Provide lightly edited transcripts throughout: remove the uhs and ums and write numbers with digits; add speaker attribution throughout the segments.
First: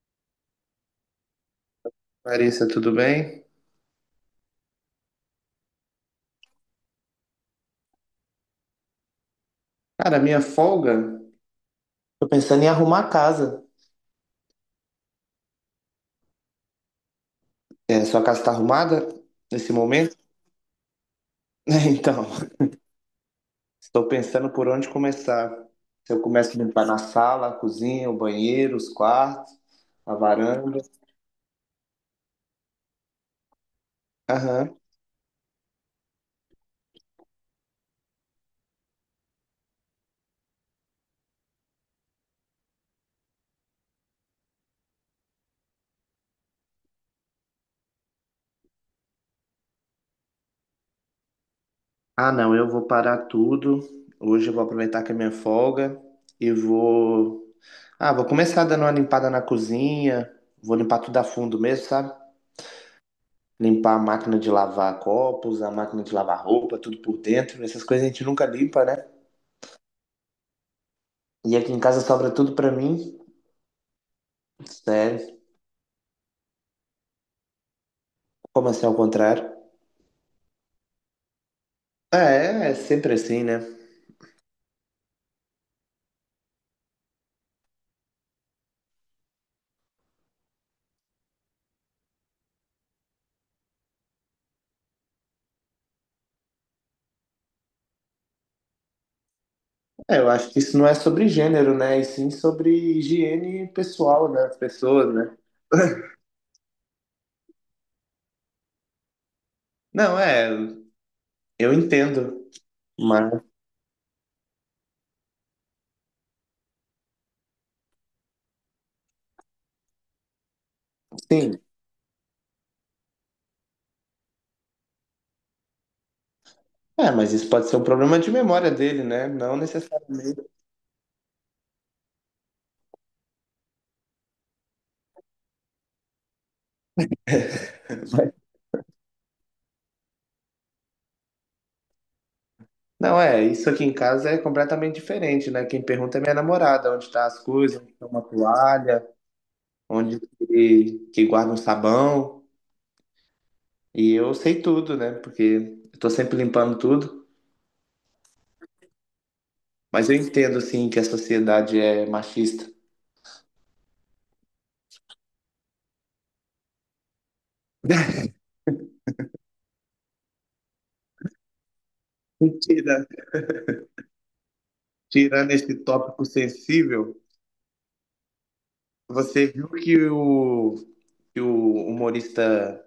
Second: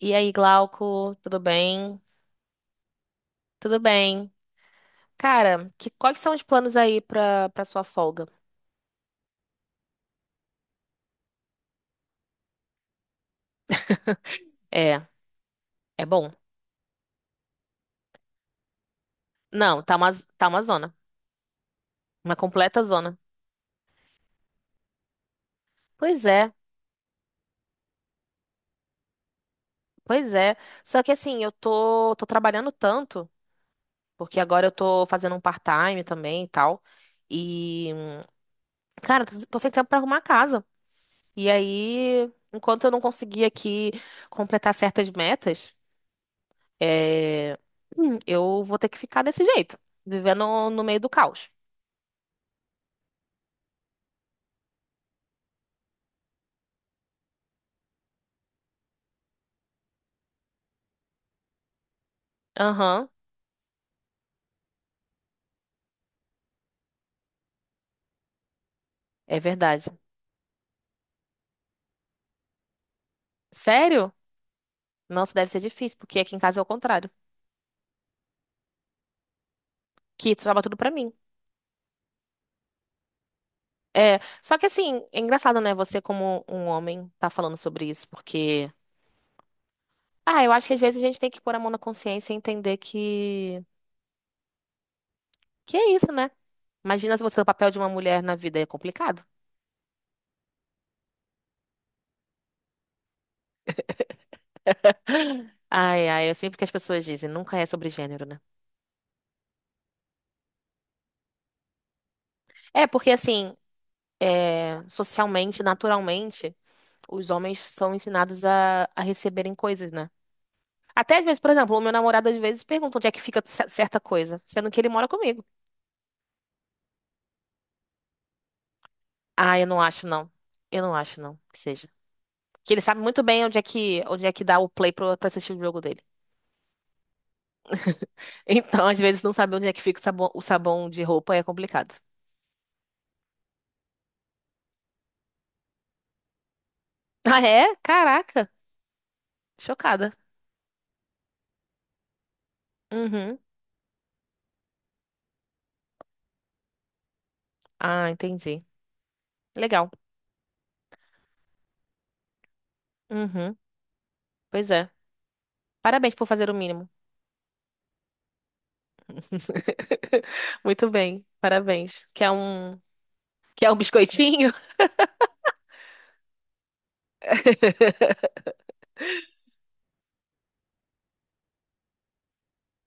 Speaker 1: E aí, Glauco, tudo bem?
Speaker 2: Larissa, tudo bem?
Speaker 1: Tudo bem. Cara, quais são os planos aí pra sua folga?
Speaker 2: Cara, minha folga, tô pensando em arrumar a casa.
Speaker 1: É, é bom.
Speaker 2: É, sua casa tá arrumada nesse
Speaker 1: Não,
Speaker 2: momento?
Speaker 1: tá uma zona.
Speaker 2: Então,
Speaker 1: Uma completa zona.
Speaker 2: estou pensando por onde começar. Se eu
Speaker 1: Pois é,
Speaker 2: começo a limpar na sala, a cozinha, o banheiro, os quartos, a
Speaker 1: pois é.
Speaker 2: varanda.
Speaker 1: Só que assim, tô trabalhando tanto, porque agora eu
Speaker 2: Aham.
Speaker 1: tô fazendo um part-time também e tal. E, cara, tô sem tempo pra arrumar a casa. E aí, enquanto eu não conseguir aqui completar certas metas. É, eu vou ter que ficar desse jeito, vivendo no meio do caos.
Speaker 2: Ah, não, eu vou parar tudo. Hoje eu vou aproveitar que é minha folga e vou. Ah, vou começar dando uma limpada na cozinha. Vou limpar tudo a fundo mesmo, sabe?
Speaker 1: Aham,
Speaker 2: Limpar a máquina de lavar copos, a máquina de lavar roupa, tudo por dentro. Essas coisas a gente nunca limpa, né?
Speaker 1: é verdade.
Speaker 2: E aqui em casa sobra tudo pra mim.
Speaker 1: Sério? Nossa,
Speaker 2: Sério.
Speaker 1: deve ser difícil, porque aqui em casa é o contrário.
Speaker 2: Como assim ao contrário?
Speaker 1: Que trava tudo pra mim.
Speaker 2: É, é sempre assim, né?
Speaker 1: É, só que assim, é engraçado, né? Você, como um homem, tá falando sobre isso, porque. Ah, eu acho que às vezes a gente tem que pôr a mão na consciência e entender que. Que é isso, né? Imagina se você é o papel de uma mulher na vida é complicado.
Speaker 2: É, eu acho que isso não é sobre gênero, né? E sim sobre higiene pessoal, né? As pessoas, né?
Speaker 1: Eu sempre que as pessoas dizem, nunca é sobre gênero, né?
Speaker 2: Não, é, eu entendo.
Speaker 1: É, porque
Speaker 2: Mas,
Speaker 1: assim, é, socialmente, naturalmente. Os homens são ensinados a receberem coisas, né? Até às vezes, por
Speaker 2: sim.
Speaker 1: exemplo, o meu namorado às vezes pergunta onde é que fica certa coisa, sendo que ele mora comigo.
Speaker 2: É, mas isso pode ser um problema de memória dele, né? Não
Speaker 1: Ah, eu não acho, não.
Speaker 2: necessariamente.
Speaker 1: Eu não acho, não, que seja. Que ele sabe muito bem onde é que dá o play pra assistir o jogo dele. Então, às vezes, não saber onde é que fica o sabão de roupa é complicado.
Speaker 2: Não, é, isso aqui em casa é completamente diferente, né? Quem pergunta é minha namorada, onde tá as
Speaker 1: Ah, é?
Speaker 2: coisas, onde tá uma
Speaker 1: Caraca.
Speaker 2: toalha,
Speaker 1: Chocada.
Speaker 2: onde que guarda um sabão.
Speaker 1: Uhum.
Speaker 2: E eu sei tudo, né? Porque eu tô sempre limpando tudo.
Speaker 1: Ah, entendi. Legal.
Speaker 2: Mas eu entendo, assim, que a sociedade é machista.
Speaker 1: Uhum. Pois é. Parabéns por fazer o mínimo. Muito bem. Parabéns.
Speaker 2: Mentira.
Speaker 1: Que é um biscoitinho?
Speaker 2: Tirando esse tópico sensível, você viu que o humorista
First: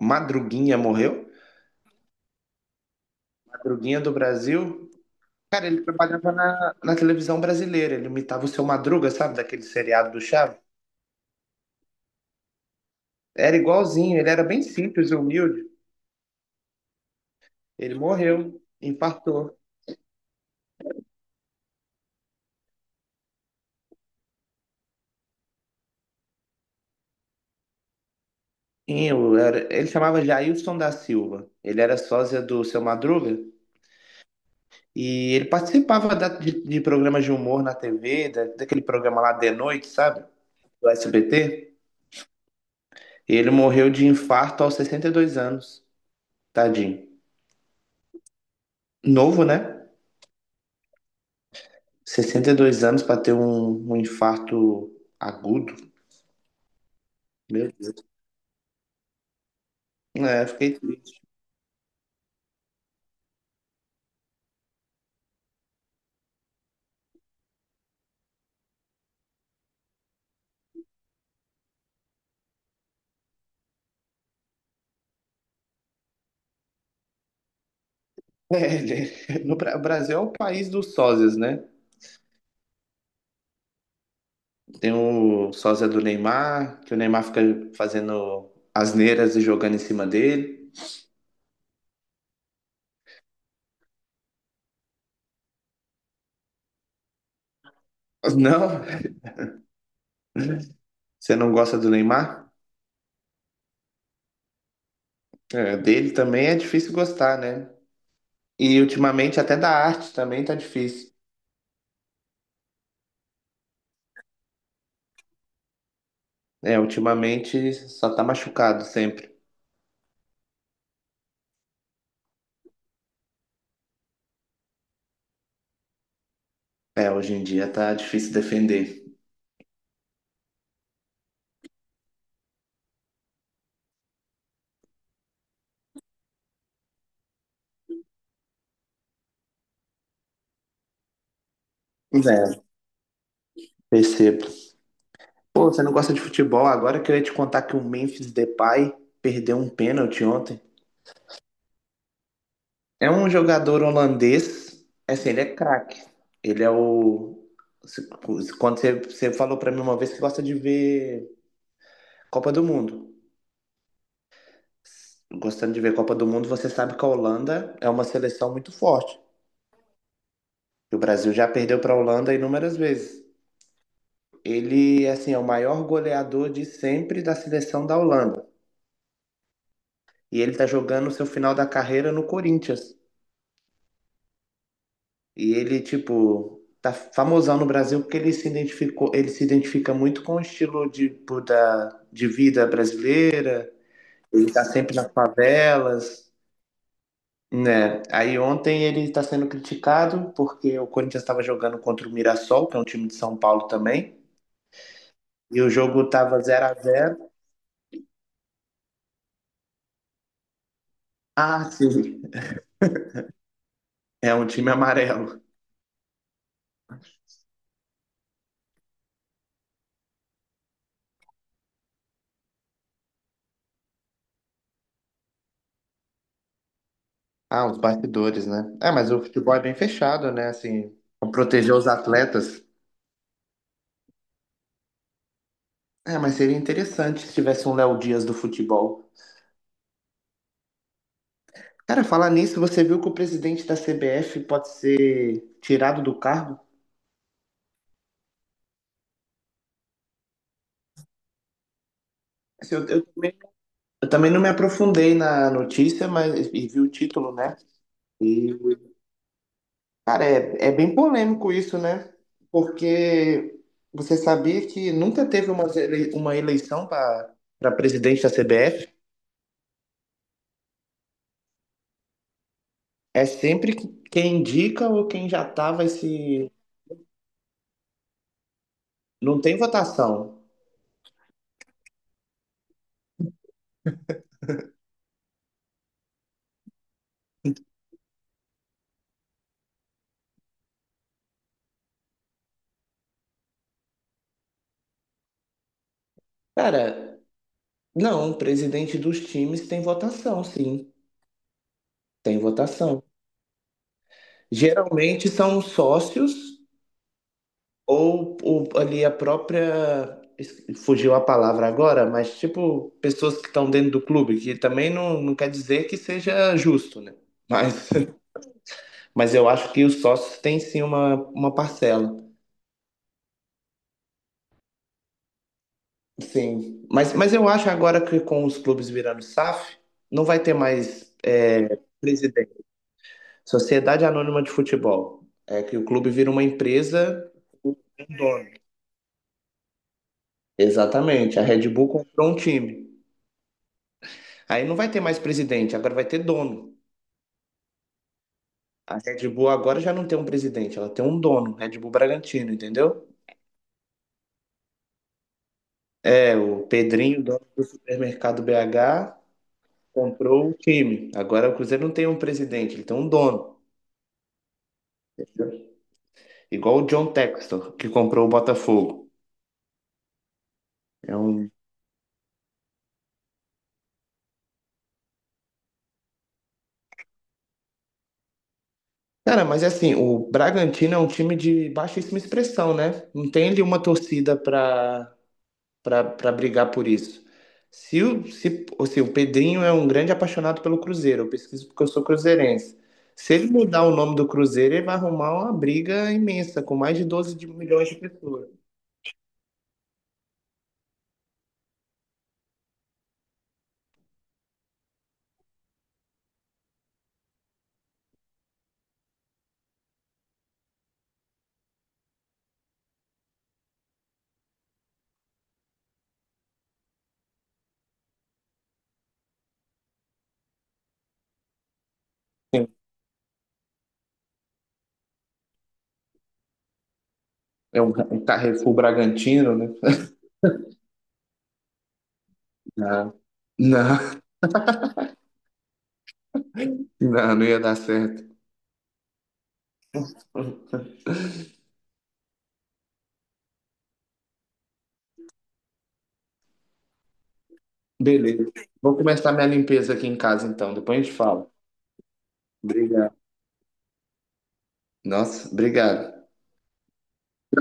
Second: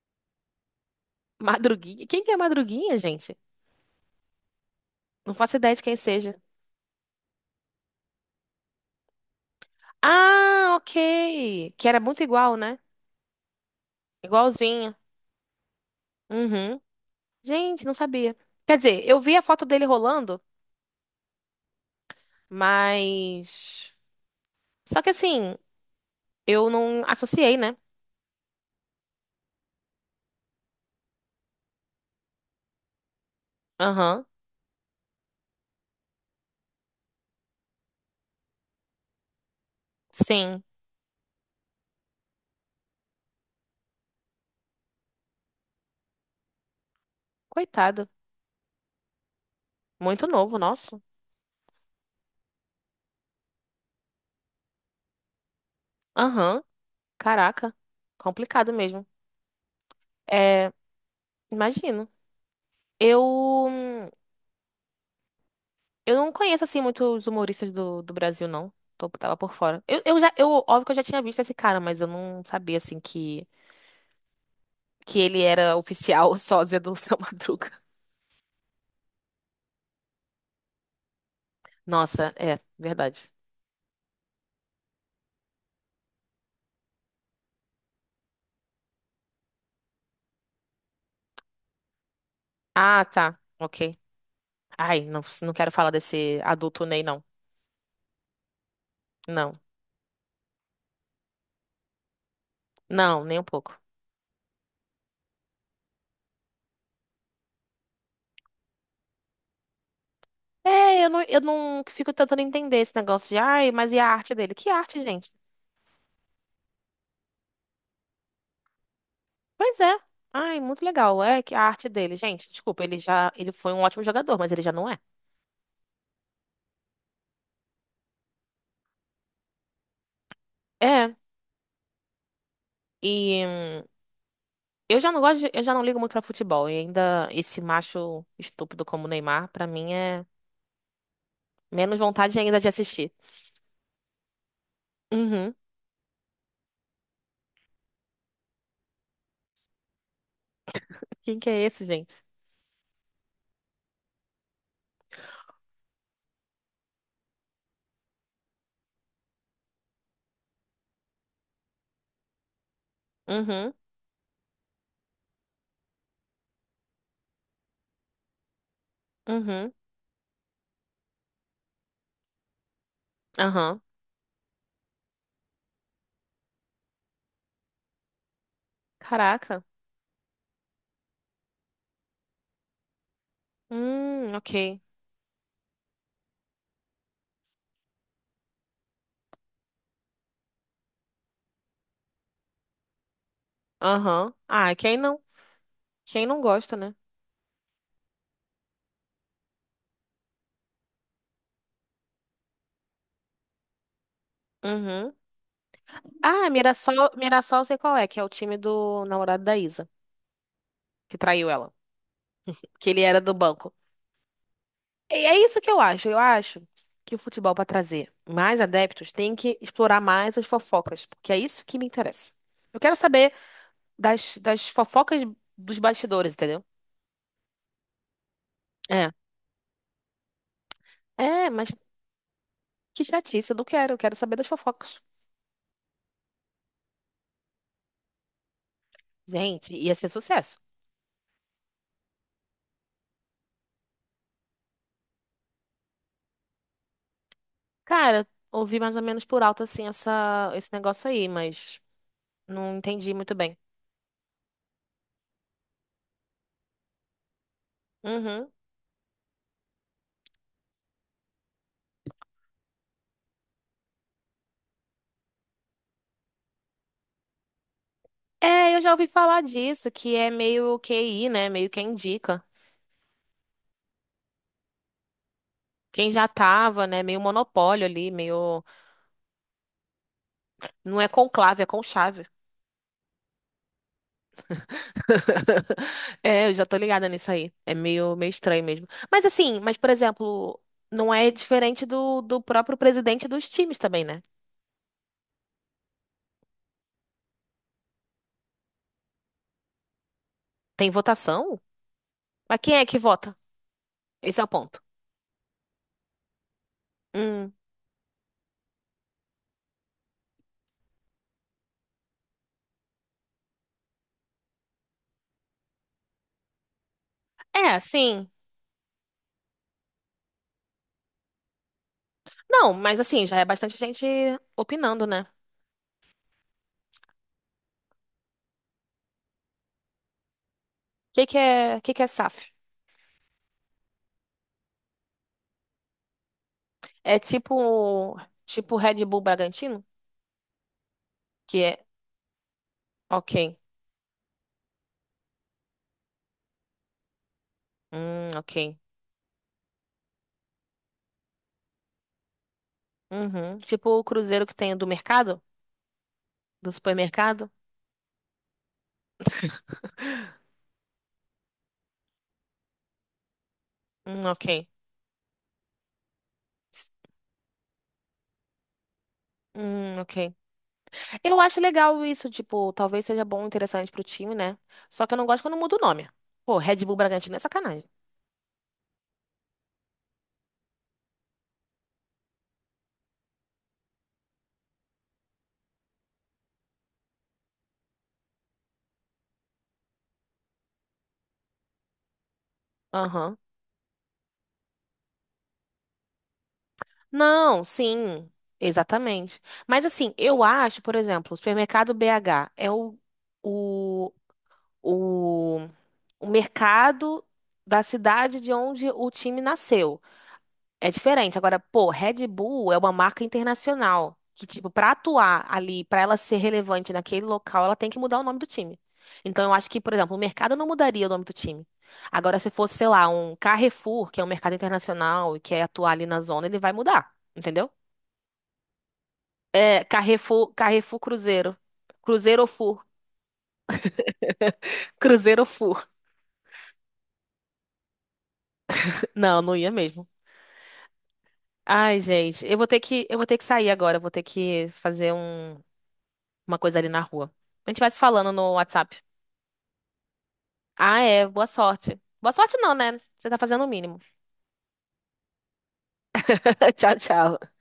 Speaker 2: Madruguinha morreu?
Speaker 1: Madruguinha? Quem que é Madruguinha, gente?
Speaker 2: Madruguinha do Brasil.
Speaker 1: Não faço
Speaker 2: Cara,
Speaker 1: ideia de
Speaker 2: ele
Speaker 1: quem
Speaker 2: trabalhava
Speaker 1: seja.
Speaker 2: na televisão brasileira, ele imitava o Seu Madruga, sabe, daquele seriado do Chaves?
Speaker 1: Ah, ok. Que era muito igual, né?
Speaker 2: Era igualzinho, ele era bem
Speaker 1: Igualzinho.
Speaker 2: simples e humilde.
Speaker 1: Uhum. Gente, não
Speaker 2: Ele
Speaker 1: sabia.
Speaker 2: morreu,
Speaker 1: Quer dizer, eu vi a
Speaker 2: infartou.
Speaker 1: foto dele rolando, mas. Só que assim, eu não associei, né?
Speaker 2: E ele chamava Jailson da Silva, ele era sósia do Seu Madruga
Speaker 1: Aham.
Speaker 2: e ele participava de programas de humor na TV, daquele programa lá de noite, sabe,
Speaker 1: Sim.
Speaker 2: do SBT. E ele morreu de infarto aos 62 anos, tadinho.
Speaker 1: Coitado.
Speaker 2: Novo, né?
Speaker 1: Muito novo, nosso.
Speaker 2: 62 anos para ter um infarto agudo.
Speaker 1: Aham.
Speaker 2: Meu
Speaker 1: Caraca.
Speaker 2: Deus.
Speaker 1: Complicado mesmo.
Speaker 2: É,
Speaker 1: É,
Speaker 2: fiquei triste.
Speaker 1: imagino. Eu. Eu não conheço, assim, muitos humoristas do Brasil, não. Tô, tava por fora. Óbvio que eu já tinha visto esse cara, mas eu não sabia, assim, que ele era oficial sósia do São Madruga.
Speaker 2: É, no Bra- o Brasil é o país dos sósias, né?
Speaker 1: Nossa, é, verdade.
Speaker 2: Tem o sósia do Neymar, que o Neymar fica fazendo asneiras e jogando em cima dele.
Speaker 1: Ah, tá. Ok. Ai, não, não quero falar desse adulto Ney, não.
Speaker 2: Não,
Speaker 1: Não.
Speaker 2: você não gosta do Neymar?
Speaker 1: Não, nem um pouco.
Speaker 2: É, dele também é difícil gostar, né? E ultimamente até da arte também tá
Speaker 1: É,
Speaker 2: difícil.
Speaker 1: eu não fico tentando entender esse negócio de, ai, mas e a arte dele? Que arte, gente?
Speaker 2: É, ultimamente só tá machucado sempre.
Speaker 1: Pois é. Ai, muito legal. É que a arte dele, gente, desculpa, ele foi um ótimo jogador, mas ele já não é.
Speaker 2: É, hoje em dia tá difícil defender.
Speaker 1: É. E eu já não ligo muito pra futebol. E ainda esse macho estúpido como o Neymar, pra mim é menos vontade ainda
Speaker 2: É,
Speaker 1: de assistir.
Speaker 2: percebo.
Speaker 1: Uhum.
Speaker 2: Pô, você não gosta de futebol? Agora eu queria te contar que o Memphis Depay perdeu um pênalti ontem.
Speaker 1: Quem que é esse, gente?
Speaker 2: É um jogador holandês, é assim, ele é craque. Ele é o. se- Quando você falou pra mim uma vez que gosta de ver Copa do Mundo.
Speaker 1: Uhum,
Speaker 2: Gostando de ver Copa do Mundo, você sabe que a Holanda é uma seleção muito forte.
Speaker 1: uhum,
Speaker 2: E o Brasil já perdeu pra Holanda inúmeras vezes.
Speaker 1: aham.
Speaker 2: Ele, assim, é o maior goleador de sempre da seleção da Holanda.
Speaker 1: Caraca.
Speaker 2: E ele tá jogando o seu final da carreira no Corinthians.
Speaker 1: Ok.
Speaker 2: E ele, tipo, tá famosão no Brasil porque ele se identificou, ele se identifica muito com o estilo de, tipo, de vida brasileira,
Speaker 1: Aham.
Speaker 2: ele tá sempre nas
Speaker 1: Quem
Speaker 2: favelas,
Speaker 1: não gosta, né?
Speaker 2: né? Aí ontem ele está sendo criticado porque o Corinthians estava jogando contra o Mirassol, que é um time de São Paulo também,
Speaker 1: Uhum.
Speaker 2: e o jogo tava
Speaker 1: Ah,
Speaker 2: zero a zero.
Speaker 1: Mirassol, eu sei qual é, que é o time do namorado da Isa, que traiu ela.
Speaker 2: Ah, sim,
Speaker 1: Que ele era do banco.
Speaker 2: é um time
Speaker 1: É
Speaker 2: amarelo.
Speaker 1: isso que eu acho. Eu acho que o futebol, para trazer mais adeptos, tem que explorar mais as fofocas, porque é isso que me interessa. Eu quero saber das fofocas dos bastidores, entendeu?
Speaker 2: Ah, os bastidores, né? É,
Speaker 1: É.
Speaker 2: mas o futebol é bem fechado, né? Assim, pra
Speaker 1: É, mas
Speaker 2: proteger os atletas.
Speaker 1: que chatice, eu não quero. Eu quero saber das fofocas.
Speaker 2: É, mas seria interessante se tivesse um Léo Dias do futebol.
Speaker 1: Gente, ia ser sucesso.
Speaker 2: Cara, falar nisso, você viu que o presidente da CBF pode ser tirado do cargo?
Speaker 1: Cara, ouvi mais ou menos por alto, assim, esse negócio aí, mas
Speaker 2: Assim,
Speaker 1: não
Speaker 2: eu
Speaker 1: entendi muito
Speaker 2: também,
Speaker 1: bem.
Speaker 2: eu também não me aprofundei na notícia, mas e vi o título, né?
Speaker 1: Uhum.
Speaker 2: E, cara, é bem polêmico isso, né? Porque você sabia que nunca teve uma eleição para presidente da
Speaker 1: É, eu
Speaker 2: CBF?
Speaker 1: já ouvi falar disso, que é meio QI, né? Meio quem indica.
Speaker 2: É sempre quem indica ou quem já tá vai
Speaker 1: Quem já
Speaker 2: se.
Speaker 1: tava, né? Meio monopólio ali, meio.
Speaker 2: Não tem votação.
Speaker 1: Não é conclave, é conchave. É, eu já tô ligada nisso aí. É meio estranho mesmo. Mas assim, mas por exemplo, não é diferente do próprio presidente dos times também, né?
Speaker 2: Cara, não, um presidente dos times tem votação,
Speaker 1: Tem
Speaker 2: sim,
Speaker 1: votação?
Speaker 2: tem
Speaker 1: Mas quem é que
Speaker 2: votação.
Speaker 1: vota? Esse é o ponto.
Speaker 2: Geralmente são os sócios
Speaker 1: Hum.
Speaker 2: ou ali a própria. Fugiu a palavra agora, mas tipo, pessoas que estão dentro do clube, que também não quer dizer que seja justo, né?
Speaker 1: É,
Speaker 2: Mas,
Speaker 1: sim.
Speaker 2: mas eu acho que os sócios têm sim uma parcela.
Speaker 1: Não, mas assim, já é bastante gente opinando, né? O
Speaker 2: Sim. Mas eu acho agora que com os clubes virando SAF, não vai ter mais
Speaker 1: que que é SAF?
Speaker 2: presidente. Sociedade Anônima de Futebol. É que o clube vira uma
Speaker 1: É
Speaker 2: empresa com
Speaker 1: tipo,
Speaker 2: um dono.
Speaker 1: tipo Red Bull Bragantino?
Speaker 2: Exatamente. A
Speaker 1: Que
Speaker 2: Red
Speaker 1: é,
Speaker 2: Bull comprou um time.
Speaker 1: ok.
Speaker 2: Aí não vai ter mais presidente, agora vai ter dono.
Speaker 1: Ok.
Speaker 2: A Red Bull agora já não tem um presidente, ela tem um dono, Red Bull Bragantino, entendeu?
Speaker 1: Uhum. Tipo o Cruzeiro que tem do mercado?
Speaker 2: É, o
Speaker 1: Do
Speaker 2: Pedrinho, dono
Speaker 1: supermercado?
Speaker 2: do supermercado BH, comprou o time. Agora o Cruzeiro não tem um presidente, ele tem um dono.
Speaker 1: Ok.
Speaker 2: Igual o John Textor, que comprou o Botafogo.
Speaker 1: Ok.
Speaker 2: É
Speaker 1: Eu
Speaker 2: um
Speaker 1: acho legal isso, tipo, talvez seja bom, interessante pro time, né? Só que eu não gosto quando muda o nome. Pô, Red Bull Bragantino é sacanagem.
Speaker 2: Cara, mas é assim, o Bragantino é um time de baixíssima expressão, né? Não tem ali uma torcida pra para brigar por isso. Se o, se, ou seja, o Pedrinho é um grande apaixonado pelo Cruzeiro, eu pesquiso porque eu sou cruzeirense. Se
Speaker 1: Aham.
Speaker 2: ele mudar o nome do Cruzeiro, ele vai arrumar uma briga imensa, com mais de 12
Speaker 1: Não,
Speaker 2: milhões de
Speaker 1: sim,
Speaker 2: pessoas.
Speaker 1: exatamente. Mas assim, eu acho, por exemplo, o supermercado BH é o, o, o mercado da cidade de onde o time nasceu. É diferente. Agora, pô, Red Bull é uma marca internacional que, tipo, pra atuar ali, pra ela ser relevante naquele local, ela tem que mudar o nome do time. Então, eu acho que, por exemplo, o mercado não mudaria o nome do time. Agora, se fosse, sei lá, um Carrefour, que é um mercado internacional e quer atuar ali na zona, ele vai mudar, entendeu?
Speaker 2: É um Carrefour Bragantino, né?
Speaker 1: É, Carrefour Cruzeiro. Cruzeiro ou Fur.
Speaker 2: Não, não,
Speaker 1: Cruzeiro ou Fur.
Speaker 2: não, não ia dar certo.
Speaker 1: Não, não ia mesmo. Ai, gente, eu vou ter que sair agora, eu vou ter que fazer uma coisa ali na rua. A gente vai se falando
Speaker 2: Beleza.
Speaker 1: no
Speaker 2: Vou
Speaker 1: WhatsApp.
Speaker 2: começar minha limpeza aqui em casa, então.
Speaker 1: Ah,
Speaker 2: Depois a gente
Speaker 1: é. Boa
Speaker 2: fala.
Speaker 1: sorte. Boa sorte não, né?
Speaker 2: Obrigado.
Speaker 1: Você tá fazendo o mínimo.
Speaker 2: Nossa, obrigado.
Speaker 1: Tchau, tchau.